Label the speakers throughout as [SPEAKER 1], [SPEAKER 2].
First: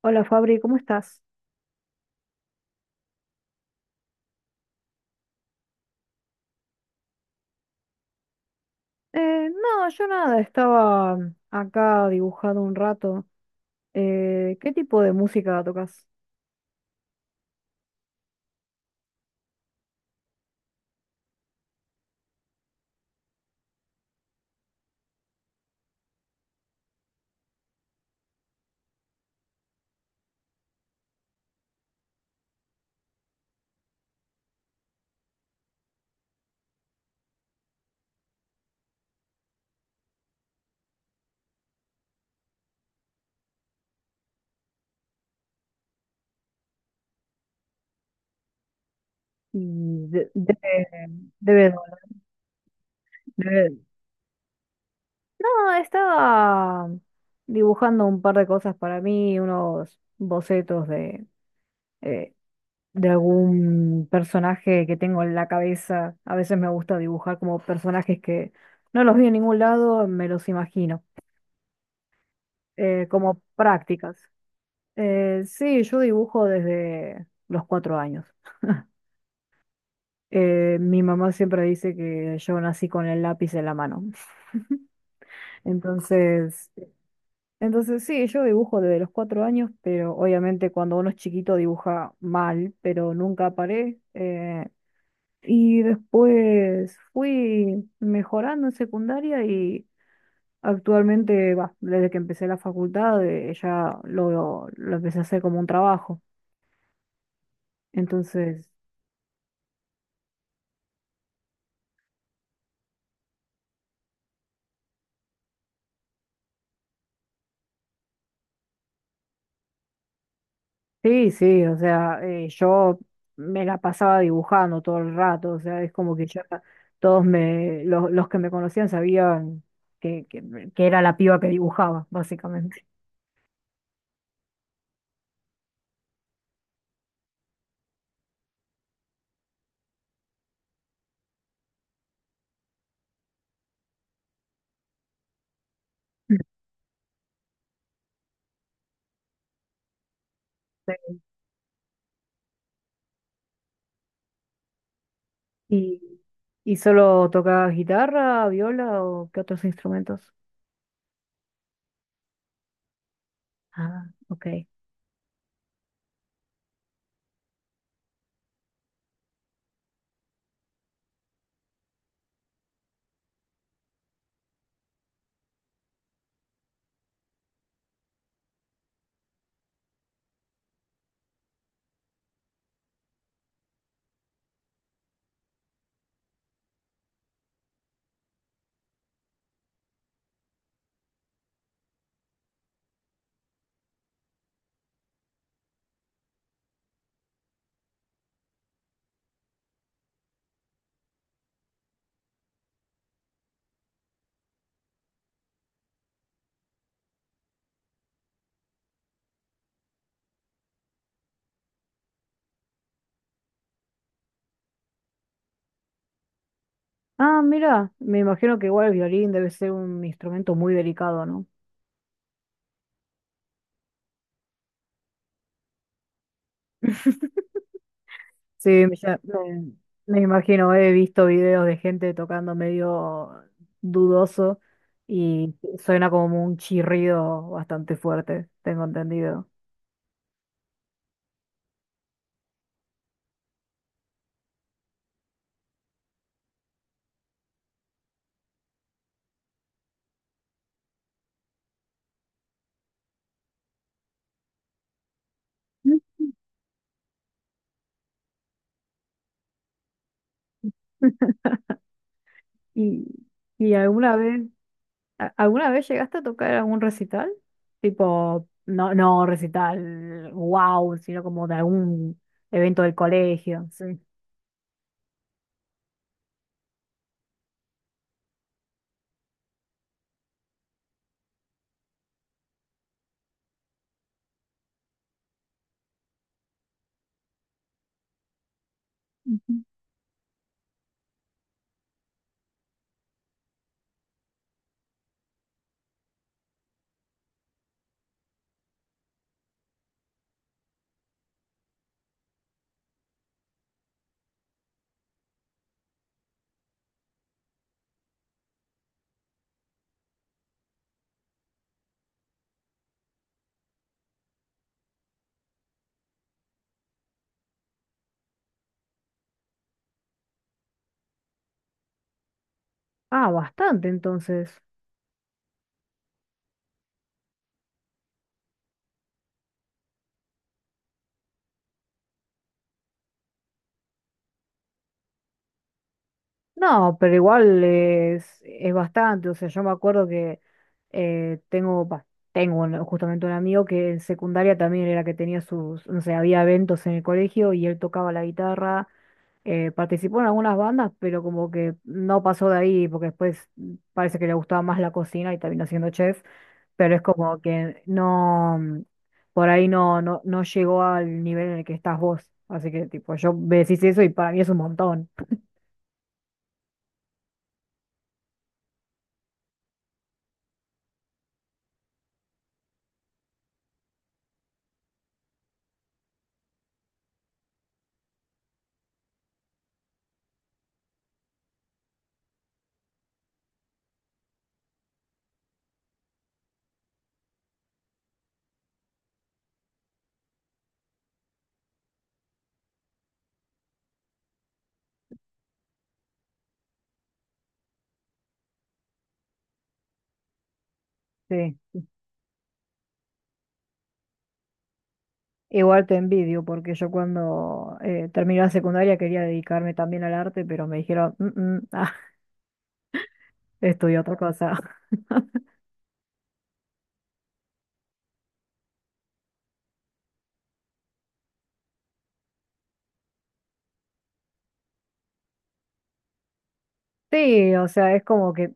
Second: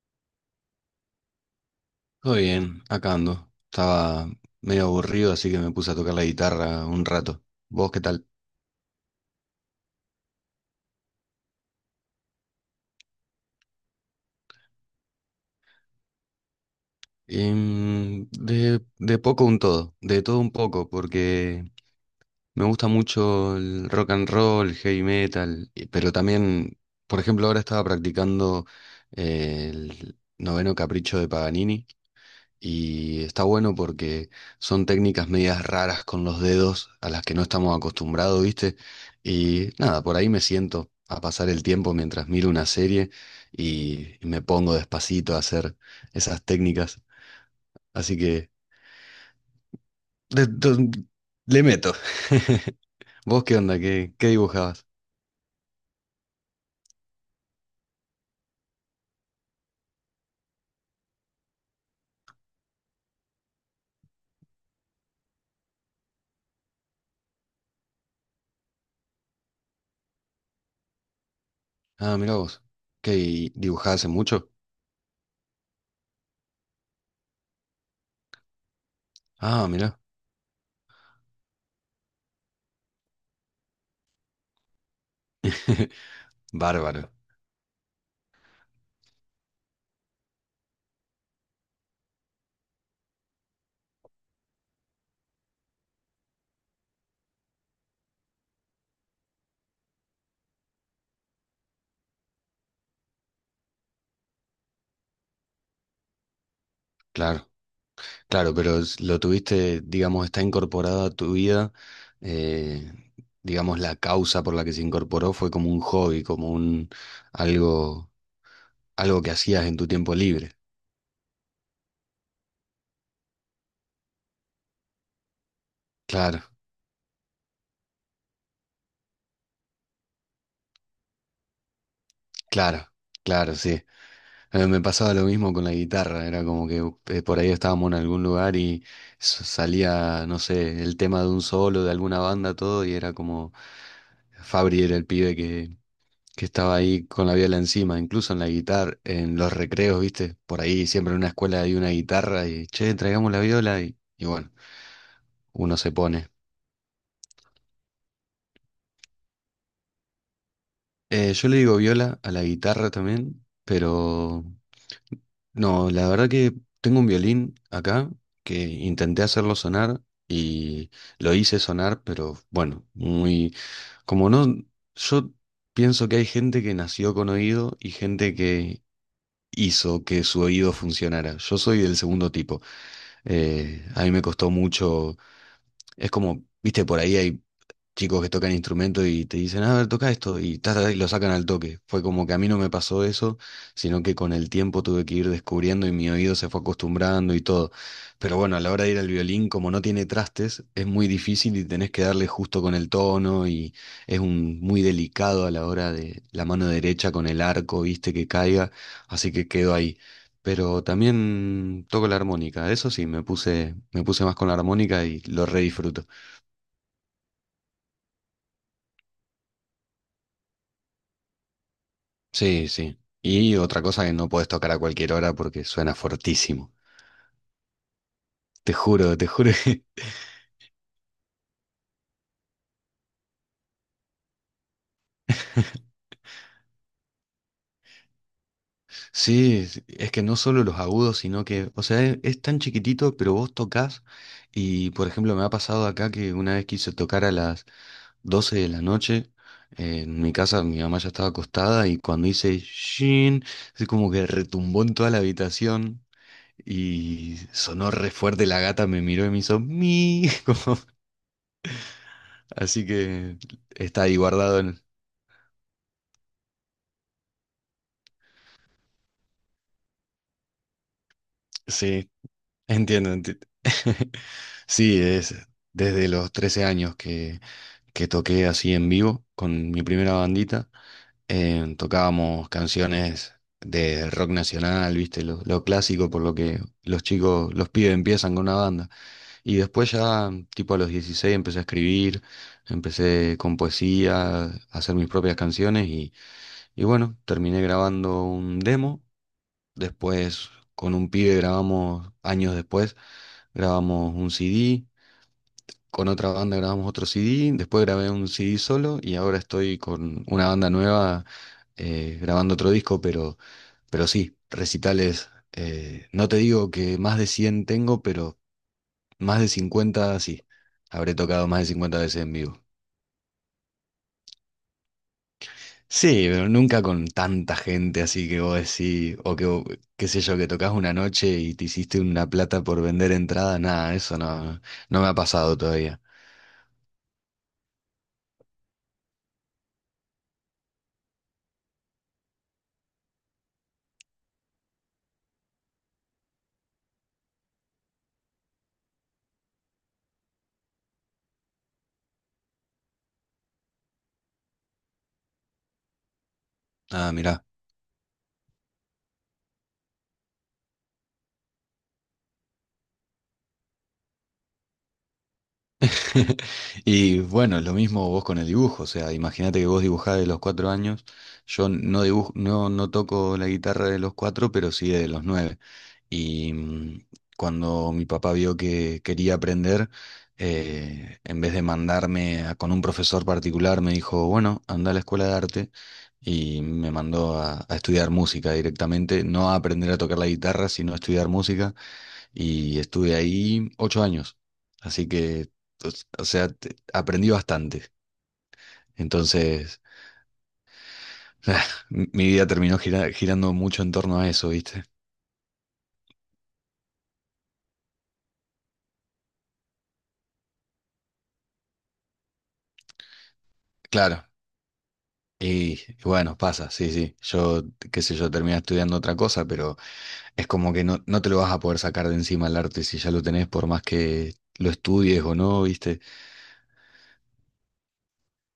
[SPEAKER 1] Hola Fabri, ¿cómo estás?
[SPEAKER 2] Todo bien, acá ando. Estaba medio aburrido, así que me puse a tocar la guitarra un rato. ¿Vos qué tal?
[SPEAKER 1] No, yo nada, estaba acá dibujando un rato. ¿Qué tipo de música tocas?
[SPEAKER 2] De todo un poco, porque me gusta mucho el rock and roll, el heavy metal, pero también, por ejemplo, ahora estaba practicando el noveno capricho de Paganini. Y está bueno porque son técnicas medias raras con los dedos a las que no estamos acostumbrados, ¿viste? Y nada, por ahí me siento a pasar el tiempo mientras miro una serie y me pongo despacito a hacer esas técnicas. Así que
[SPEAKER 1] Y de,
[SPEAKER 2] de-
[SPEAKER 1] de-
[SPEAKER 2] de- le
[SPEAKER 1] debe-
[SPEAKER 2] meto. ¿Vos qué
[SPEAKER 1] debe-
[SPEAKER 2] onda? ¿Qué dibujabas?
[SPEAKER 1] No, estaba dibujando un par de cosas para mí, unos bocetos eh, de algún personaje que tengo en la cabeza. A veces me gusta dibujar como personajes que no los vi en ningún lado, me los imagino,
[SPEAKER 2] Ah, mirá vos.
[SPEAKER 1] como
[SPEAKER 2] ¿Qué dibujabas hace
[SPEAKER 1] prácticas.
[SPEAKER 2] mucho?
[SPEAKER 1] Sí, yo dibujo desde los 4 años.
[SPEAKER 2] Ah, mirá.
[SPEAKER 1] Mi mamá siempre dice que yo nací con el lápiz en la mano. Entonces,
[SPEAKER 2] Bárbaro.
[SPEAKER 1] entonces sí, yo dibujo desde los cuatro años, pero obviamente cuando uno es chiquito dibuja mal, pero nunca paré. Y después fui mejorando en secundaria y actualmente, bah, desde que empecé la facultad, ya lo empecé a hacer como un trabajo.
[SPEAKER 2] Claro. Claro,
[SPEAKER 1] Entonces...
[SPEAKER 2] pero lo tuviste, digamos, está incorporado a tu vida, eh, digamos, la causa por la que se incorporó fue como un hobby, como un algo, algo que hacías en tu tiempo libre.
[SPEAKER 1] Sí, sí, o sea, yo me la pasaba dibujando todo el rato, o sea, es como que
[SPEAKER 2] Claro,
[SPEAKER 1] ya todos los que me conocían sabían que, que, que era la piba que dibujaba, básicamente.
[SPEAKER 2] claro, claro, sí. Me pasaba lo mismo con la guitarra, era como que por ahí estábamos en algún lugar y salía, no sé, el tema de un solo, de alguna banda, todo, y era como Fabri era el pibe que estaba ahí con la viola encima, incluso en la guitarra, en los recreos, ¿viste? Por ahí siempre
[SPEAKER 1] Sí.
[SPEAKER 2] en una escuela hay una guitarra y, che, traigamos la viola y bueno, uno se
[SPEAKER 1] ¿Y,
[SPEAKER 2] pone.
[SPEAKER 1] y solo tocaba guitarra, viola o qué otros instrumentos?
[SPEAKER 2] Yo le digo viola a la guitarra también,
[SPEAKER 1] Ah,
[SPEAKER 2] pero
[SPEAKER 1] ok.
[SPEAKER 2] no, la verdad que tengo un violín acá que intenté hacerlo sonar y lo hice sonar, pero bueno, muy, como no, yo pienso que hay gente que nació con oído y gente que hizo que su oído funcionara. Yo soy del segundo tipo. A mí me costó mucho, es como, viste, por ahí hay chicos que tocan instrumentos y te dicen, a ver, toca esto, y, ta, ta, ta, y lo sacan al toque. Fue como que a mí no me pasó eso, sino que con el tiempo tuve que ir descubriendo y mi oído se fue acostumbrando y todo. Pero bueno, a la hora de ir al violín, como no tiene trastes, es muy difícil y tenés que darle justo con el tono y es un, muy delicado a la hora de la mano derecha con el arco, viste, que caiga, así que quedó ahí. Pero también toco la armónica, eso sí, me puse más con la armónica y lo re disfruto.
[SPEAKER 1] Ah, mira, me imagino que igual el violín debe ser un instrumento muy delicado, ¿no?
[SPEAKER 2] Sí, sí. Y otra cosa que no puedes tocar a cualquier hora porque suena fortísimo.
[SPEAKER 1] Sí,
[SPEAKER 2] Te juro que
[SPEAKER 1] me imagino, he visto videos de gente tocando medio dudoso y suena como un chirrido bastante fuerte, tengo entendido.
[SPEAKER 2] sí, es que no solo los agudos, sino que, o sea, es tan chiquitito, pero vos tocas y, por ejemplo, me ha pasado acá que una vez quise tocar a las 12 de la noche, en mi casa mi mamá ya estaba acostada y cuando hice shin, así como que retumbó en toda la
[SPEAKER 1] Mm.
[SPEAKER 2] habitación y sonó re fuerte, la gata me miró y me hizo mi, como, así
[SPEAKER 1] ¿Y,
[SPEAKER 2] que
[SPEAKER 1] y
[SPEAKER 2] está
[SPEAKER 1] alguna
[SPEAKER 2] ahí
[SPEAKER 1] vez,
[SPEAKER 2] guardado.
[SPEAKER 1] alguna vez llegaste a tocar algún recital? Tipo, no, no recital, wow, sino como de
[SPEAKER 2] Sí,
[SPEAKER 1] algún evento del
[SPEAKER 2] entiendo.
[SPEAKER 1] colegio. Sí.
[SPEAKER 2] Sí, es desde los 13 años que toqué así en vivo con mi primera bandita. Tocábamos canciones de rock nacional, viste, lo clásico por lo que los chicos, los pibes empiezan con una banda. Y
[SPEAKER 1] Ujú.
[SPEAKER 2] después ya, tipo a los 16 empecé a escribir, empecé con poesía, a hacer mis propias canciones y bueno, terminé grabando un demo. Después con un pibe grabamos, años después, grabamos un CD. Con otra banda grabamos otro CD. Después grabé un CD solo y ahora estoy con una banda nueva grabando otro disco, pero sí, recitales. No te digo que más de 100 tengo, pero más de 50 sí. Habré tocado más de 50 veces en vivo.
[SPEAKER 1] Ah, bastante entonces.
[SPEAKER 2] Sí, pero nunca con tanta gente así que vos decís, qué sé yo, que tocas una noche y te hiciste una plata por vender entrada, nada, eso no me ha pasado todavía.
[SPEAKER 1] No, pero igual es bastante. O sea, yo me acuerdo que tengo, bah, justamente un amigo que en secundaria también era que tenía sus, no sé, había eventos en el colegio y él tocaba la guitarra, participó en algunas bandas, pero como que no pasó de ahí porque después parece que le gustaba más la cocina y terminó siendo chef, pero es
[SPEAKER 2] Ah,
[SPEAKER 1] como
[SPEAKER 2] mirá.
[SPEAKER 1] que no, por ahí no, no llegó al nivel en el que estás vos. Así que tipo, yo me decís eso y para mí es un montón.
[SPEAKER 2] Y bueno, lo mismo vos con el dibujo, o sea, imagínate que vos dibujás de los 4 años, yo no dibujo, no toco la guitarra de los 4, pero sí de los 9. Y cuando mi papá vio que quería aprender, en vez de mandarme con un profesor particular, me dijo, bueno, anda a la escuela de arte y me mandó a estudiar música directamente, no a aprender a tocar la guitarra, sino a estudiar música y estuve ahí 8 años. Así que, o sea, aprendí bastante. Entonces,
[SPEAKER 1] Sí.
[SPEAKER 2] mi vida terminó girando mucho en torno a eso, ¿viste?
[SPEAKER 1] Igual te envidio, porque yo cuando terminé la secundaria quería dedicarme también al arte, pero me dijeron, "Mm, mm, ah, estudia otra
[SPEAKER 2] Claro,
[SPEAKER 1] cosa.
[SPEAKER 2] y bueno, pasa, sí, sí. Yo, qué sé yo, terminé estudiando otra cosa, pero es como que no, no te lo vas a poder sacar de encima el arte si ya lo tenés, por más que lo estudies o no, ¿viste?
[SPEAKER 1] Sí, o sea, es como que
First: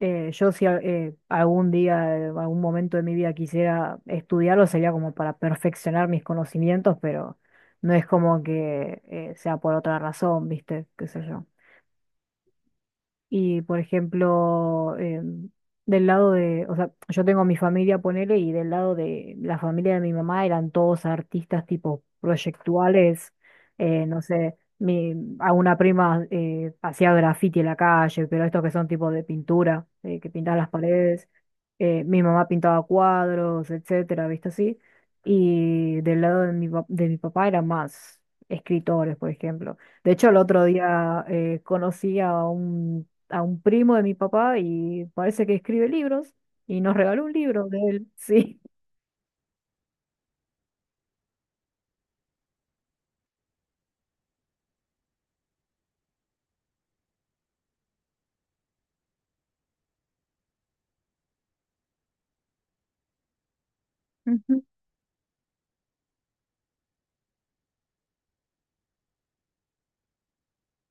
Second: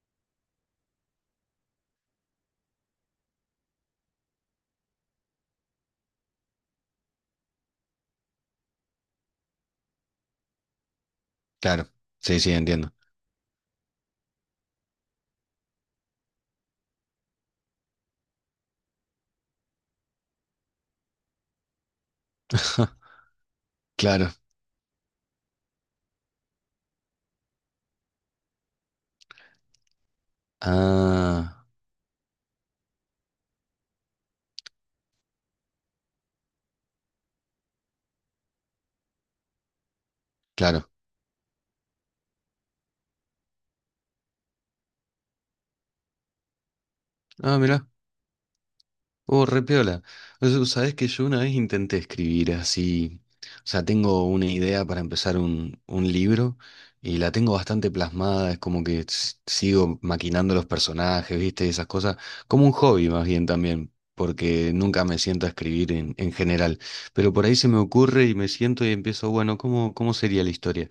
[SPEAKER 1] yo si al- algún día, algún momento de mi vida quisiera estudiarlo, sería como para perfeccionar mis conocimientos, pero no es como que sea por otra razón, ¿viste? ¿Qué sé yo?
[SPEAKER 2] Claro, sí, sí, entiendo.
[SPEAKER 1] Y por ejemplo, del lado de, o sea, yo tengo mi familia, ponele, y del lado de la familia de mi mamá eran todos artistas tipo proyectuales, no
[SPEAKER 2] Claro.
[SPEAKER 1] sé, a una prima hacía graffiti en la calle, pero estos que son tipo de pintura, que pintaban las paredes,
[SPEAKER 2] Ah,
[SPEAKER 1] mi mamá pintaba cuadros, etcétera, ¿viste así? Y del lado de de mi papá eran más escritores, por ejemplo. De hecho, el otro
[SPEAKER 2] claro.
[SPEAKER 1] día conocí a un primo de mi papá y parece que escribe libros y nos regaló un
[SPEAKER 2] Ah,
[SPEAKER 1] libro de
[SPEAKER 2] mira.
[SPEAKER 1] él, sí.
[SPEAKER 2] Oh, re piola. O sea, sabés que yo una vez intenté escribir así. O sea, tengo una idea para empezar un libro y la tengo bastante plasmada. Es como que sigo maquinando los personajes, ¿viste? Esas cosas. Como un hobby más bien también,
[SPEAKER 1] Ujú.
[SPEAKER 2] porque nunca me siento a escribir en general. Pero por ahí se me ocurre y me siento y empiezo, bueno, ¿cómo sería la historia?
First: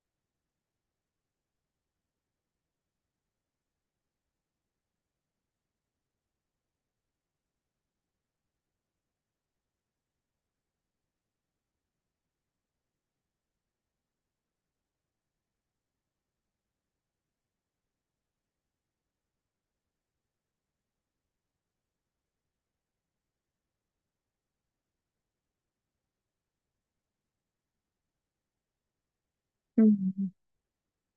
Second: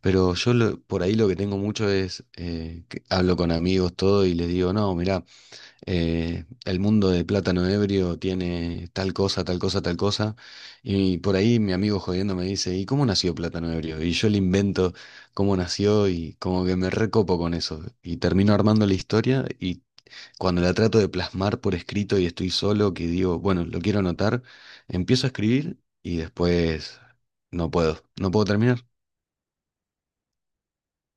[SPEAKER 2] Pero por ahí lo que tengo mucho es, que hablo con amigos, todo, y les digo, no, mirá el mundo de plátano ebrio tiene tal cosa, tal cosa, tal cosa. Y por ahí mi amigo jodiendo me dice, ¿y cómo nació plátano ebrio? Y yo le invento cómo nació y como que me recopo con eso. Y termino armando la historia y cuando la trato de plasmar por escrito y estoy solo, que digo, bueno, lo quiero anotar, empiezo a escribir y después no puedo terminar.
[SPEAKER 1] Mm,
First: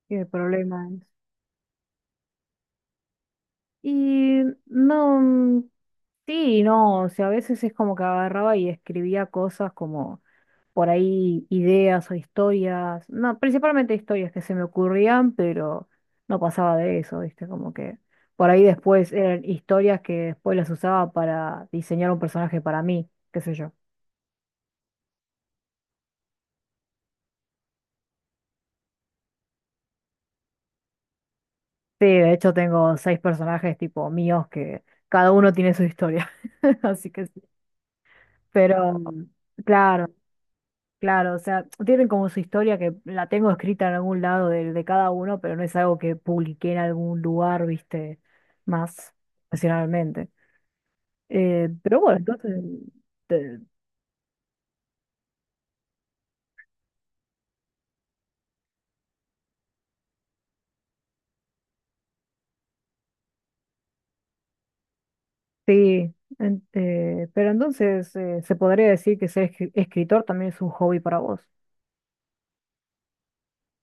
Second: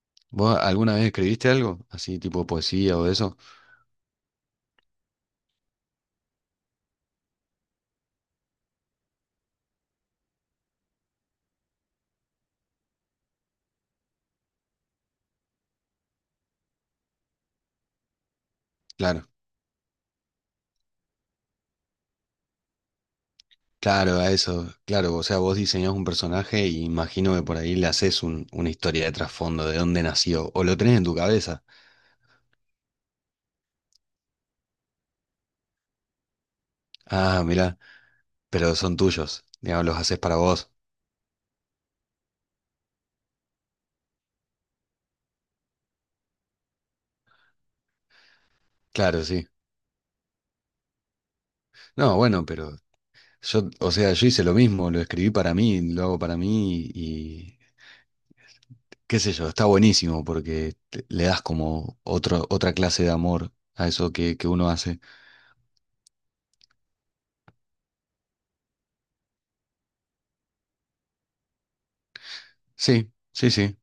[SPEAKER 1] qué
[SPEAKER 2] ¿Vos
[SPEAKER 1] problema
[SPEAKER 2] alguna
[SPEAKER 1] es.
[SPEAKER 2] vez escribiste algo así tipo poesía o eso?
[SPEAKER 1] Y no, mm, sí, no, o sea, a veces es como que agarraba y escribía cosas como por ahí ideas o historias, no, principalmente historias que se me ocurrían, pero no pasaba de eso, ¿viste? Como que por ahí después
[SPEAKER 2] Claro.
[SPEAKER 1] eran historias que después las usaba para diseñar un personaje para mí, qué sé yo.
[SPEAKER 2] Claro, a eso, claro, o sea, vos diseñás un personaje y imagino que por ahí le haces una historia de trasfondo, de dónde nació, o lo tenés en tu cabeza.
[SPEAKER 1] Sí, de hecho tengo seis personajes tipo míos que cada uno tiene su historia. Así que sí.
[SPEAKER 2] Ah, mirá, pero
[SPEAKER 1] Pero,
[SPEAKER 2] son tuyos, digamos, los
[SPEAKER 1] claro,
[SPEAKER 2] haces para vos.
[SPEAKER 1] claro, o sea, tienen como su historia que la tengo escrita en algún lado de cada uno, pero no es algo que publiqué en algún lugar, viste, más
[SPEAKER 2] Claro, sí.
[SPEAKER 1] profesionalmente. Pero
[SPEAKER 2] No,
[SPEAKER 1] bueno,
[SPEAKER 2] bueno,
[SPEAKER 1] entonces,
[SPEAKER 2] pero
[SPEAKER 1] te-
[SPEAKER 2] yo, o sea, yo hice lo mismo, lo escribí para mí, lo hago para mí y qué sé yo, está buenísimo porque le das como otro, otra clase de amor a eso que uno hace.
[SPEAKER 1] sí, pero entonces se podría decir que ser escritor también es un hobby para vos.
[SPEAKER 2] Sí, sí, sí.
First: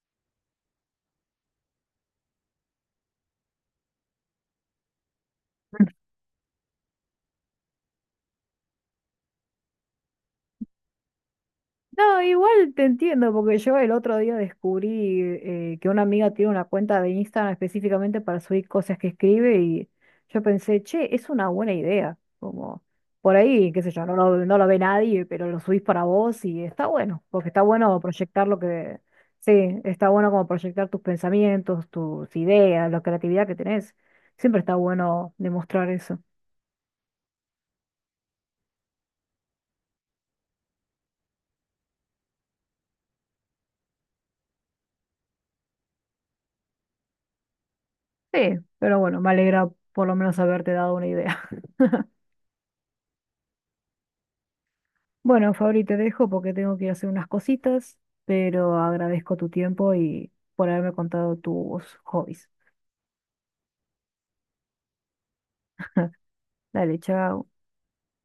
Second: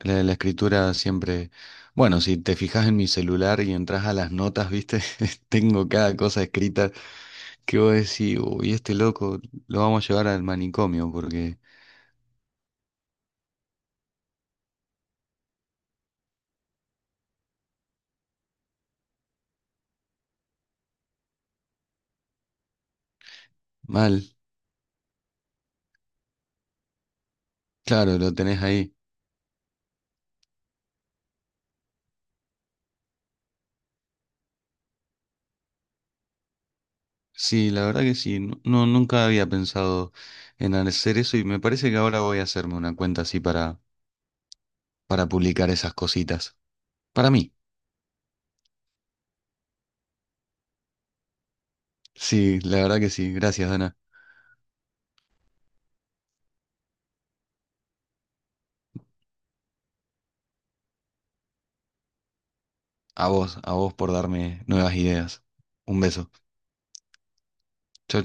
[SPEAKER 2] La escritura siempre, bueno, si te fijas en mi celular y entras a las notas, viste, tengo cada cosa escrita que vos decís, uy, este loco lo vamos a llevar al manicomio porque
[SPEAKER 1] No, igual te entiendo, porque yo el otro día descubrí que una amiga tiene una cuenta de Instagram específicamente para subir cosas que escribe y yo pensé, che, es una buena idea, como por ahí, qué sé yo,
[SPEAKER 2] mal,
[SPEAKER 1] no lo ve nadie, pero lo subís para vos y está bueno, porque está bueno
[SPEAKER 2] claro, lo
[SPEAKER 1] proyectar lo
[SPEAKER 2] tenés ahí.
[SPEAKER 1] que, sí, está bueno como proyectar tus pensamientos, tus ideas, la creatividad que tenés. Siempre está bueno demostrar eso.
[SPEAKER 2] Sí, la verdad que sí, nunca había pensado en hacer eso y me parece que ahora voy a hacerme una cuenta así para publicar esas cositas. Para mí,
[SPEAKER 1] Sí, pero bueno, me alegra por lo menos haberte dado una idea.
[SPEAKER 2] sí, la verdad que sí, gracias Dana.
[SPEAKER 1] Bueno, Fabri, te dejo porque tengo que ir a hacer unas cositas, pero agradezco tu tiempo y por haberme contado tus hobbies.
[SPEAKER 2] A vos por darme nuevas ideas. Un beso.
[SPEAKER 1] Dale, chao.
[SPEAKER 2] Chau,